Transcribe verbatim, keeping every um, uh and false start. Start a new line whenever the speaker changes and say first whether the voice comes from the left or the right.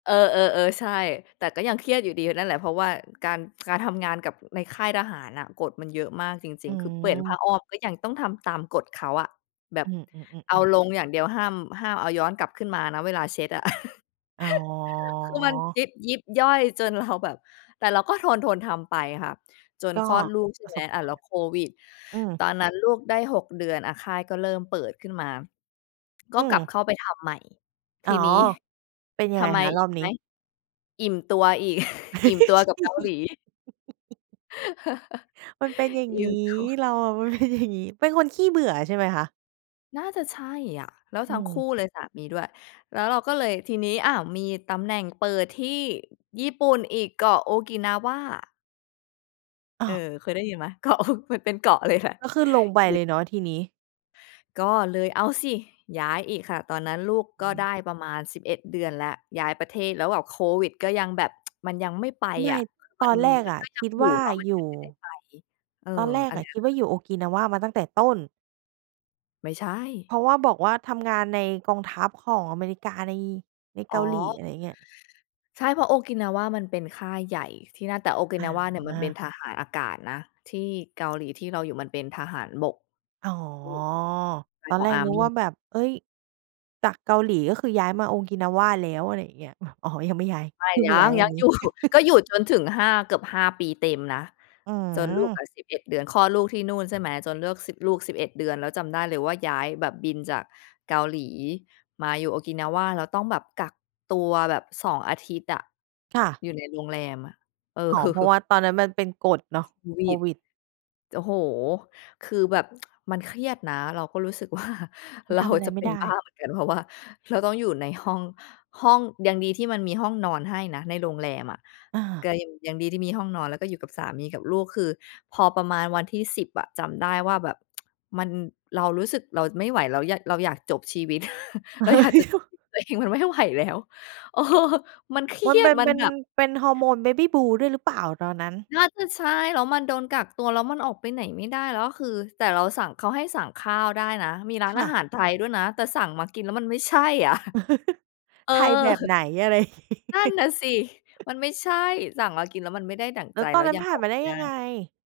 left: เออ ๆ ๆ ใช่ แต่ก็ยังเครียดอยู่ดีนั่นแหละ เพราะว่าการ การทำงานกับในค่ายทหารน่ะ กฎมันเยอะมากจร
right: อื
left: ิง ๆ คือเปลี่ยนผ้
right: ม
left: าอ้อมก็ยังต้องทำตามกฎเขาอะ แบบ
right: อื
left: เอา
right: อ ๆ ๆ ๆ
left: ลงอย่างเดียวห้าม ห้ามเอาย้อนกลับขึ้นมานะเวลาเช็ดอะ
right: อ๋
left: คือมัน
right: อ
left: ยิบ ยิบย่อยจนเราแบบ แต่เราก็ทน ๆ ทำไปค่ะ จน
right: ก็
left: คลอด ลูก ใช่
right: ปร
left: ไ
right: ะ
left: หม
right: สบ
left: อ่
right: ก
left: า
right: า
left: แล
right: ร
left: ้วโควิด
right: ณ์ อื
left: ต
right: ม
left: อน นั้นลูกได้ หก เดือนอะ ค่ายก็เริ่มเปิดขึ้นมา ก
right: อ
left: ็
right: ื
left: กลั
right: ม
left: บเข้าไป ทำใหม่ ท
right: อ๋
left: ี
right: อ
left: นี้
right: เป็นยั
left: ท
right: งไง
left: ำไม
right: คะ
left: อี
right: รอ
left: ก
right: บ
left: รู้
right: นี
left: ไห
right: ้?
left: ม อิ่มตัวอีก อิ่มตัวกับเกาหลี
right: มันเป็นอย่าง
left: อ
right: ง
left: ิ
right: ี
left: ่
right: ้
left: มตัว
right: เราอะเป็นอย่างนี้ เป็นคนขี้เบื่อใช่ไหมคะ?
left: น่าจะใช่อะ แล้ว
right: อื
left: ทั้งคู่
right: ม
left: เลยสามีด้วย แล้วเราก็เลยทีนี้ อ้าว! มีตำแหน่งเปิดที่ญี่ปุ่นอีก เกาะโอกินาวา
right: อ๋
left: เอ
right: อ
left: อ เคยได้ยินไหม เกาะ มันเป็นเกาะเลยแหละ
right: ก็ขึ้นลงไปเลยเนาะทีนี้
left: ก็เลยเอาสิ ย้ายอีกค่ะ ตอนนั้นลูกก็ได้ประมาณ สิบเอ็ด เดือนแล้ว ย้ายประเทศแล้วแบบโควิดก็ยังแบบ มันยังไม่ไป
right: ไม
left: อ
right: ่
left: ะ
right: ต
left: มัน
right: อนแรกอะ
left: ก็ย
right: ค
left: ัง
right: ิด
left: อยู
right: ว
left: ่
right: ่า
left: เนาะ มัน
right: อย
left: ยั
right: ู
left: งไม่ได้
right: ่
left: ไป เออ
right: ตอนแร
left: อ
right: ก
left: ะไร
right: อะ
left: อย่
right: ค
left: าง
right: ิด
left: เงี
right: ว
left: ้
right: ่
left: ย
right: า อยู่โอกินาวามาตั้งแต่ต้น
left: ไม่ใช
right: เพ
left: ่
right: ราะว่า บอกว่าทำงานในกองทัพของอเมริกาใน ใน
left: อ
right: เ
left: ๋
right: กาหลี
left: อ
right: อะไรอย่างเงี้ย
left: ใช่ เพราะ โอกินาวามันเป็นค่ายใหญ่ที่นั่น แต่โอกิ
right: อ
left: นา
right: ่
left: วาเนี่ย มันเป็น
right: า
left: ทหารอากาศนะ ที่เกาหลี ที่เราอยู่มันเป็นทหารบก
right: อ๋อ ตอ
left: ข
right: น
left: อ
right: แ
left: ง
right: รกนึก
left: army
right: ว่าแบบ เฮ้ย! จากเกาหลี ก็คือย้ายมาโอกินาวาแล้ว อะไรอย่าเงี้ย เอาะ อ๋อ ยังไม่ย้าย
left: ไม่
right: พึ่ง
left: ยั
right: ย้า
left: ง
right: ยว
left: ย
right: ั
left: ั
right: น
left: ง
right: นี้
left: อยู่ ก็อยู่จนถึง ห้า เกือบ ห้า ปี เต็มนะ
right: อื
left: จนลูกอ
right: ม
left: ะ สิบเอ็ด เดือน คลอดลูกที่นู่น ใช่ไหม จนเลือก สิบ ลูก สิบเอ็ด เดือนแล้วจำได้เลยว่า ย้ายแบบบินจากเกาหลีมาอยู่โอกินาวา แล้วต้องแบบกักตัวแบบ สอง อาทิตย์อะ
right: ค่ะ
left: อยู่ใน โรงแรมอะ เอ
right: อ๋อ เพราะ
left: อ
right: ว่า ตอนนั้นมันเป็นกฎเนาะ
left: โคว
right: โค
left: ิด
right: วิด
left: โอ้โฮ! คือแบบ มันเครียดนะ เราก็รู้สึก ว่า
right: มั
left: เ
right: น
left: รา
right: ทำอะไร
left: จะ
right: ไ
left: เ
right: ม
left: ป
right: ่
left: ็
right: ไ
left: น
right: ด้
left: บ้าเหมือนกัน เพราะว่าเราต้องอยู่ในห้อง ห้อง ยังดีที่มันมีห้องนอนให้นะ ในโรงแรมอะ
right: อ
left: ก
right: า
left: ็ยัง ยังดีที่มีห้องนอน แล้วก็อยู่กับสามีกับลูก คือพอประมาณวันที่ สิบ อะ จำได้ว่าแบบ มัน เรารู้สึกเราไม่ไหวแล้ว เรา เราอยากจบชีวิต
right: เ
left: เรา
right: ฮ้
left: อยากจ
right: ย
left: ะจบชีวิตตัวเอง มันไม่ไหวแล้ว เออ มันเครี
right: มัน
left: ย
right: เป
left: ด
right: ็น
left: มั
right: เ
left: น
right: ป็น
left: แบบ
right: เป็นฮอร์โมน Baby Blues ด้วยหรือเปล่า ตอนนั้น?
left: น่าจะใช่ แล้วมันโดนกักตัว แล้วมันออกไปไหนไม่ได้ แล้วคือ แต่เราสั่ง เขาให้สั่งข้าวได้นะ มีร้า
right: ค
left: นอ
right: ่
left: า
right: ะ
left: หารไทยด้วยนะ แต่สั่งมากินแล้วมันไม่ใช่ อะ เออ
right: ไทยแบบไหนอะไร อย่างนี้
left: นั่นน่ะสิ มันไม่ใช่ สั่ง เรากินแล้วมันไม่ได้ดั่ง
right: แล้
left: ใจ
right: วต
left: แ
right: อ
left: ล้
right: น
left: ว
right: นั้
left: ย
right: น
left: ัง
right: ผ่
left: อ
right: าน
left: อก
right: มา
left: ไ
right: ไ
left: ม
right: ด้
left: ่ไ
right: ย
left: ด
right: ังไ
left: ้
right: ง?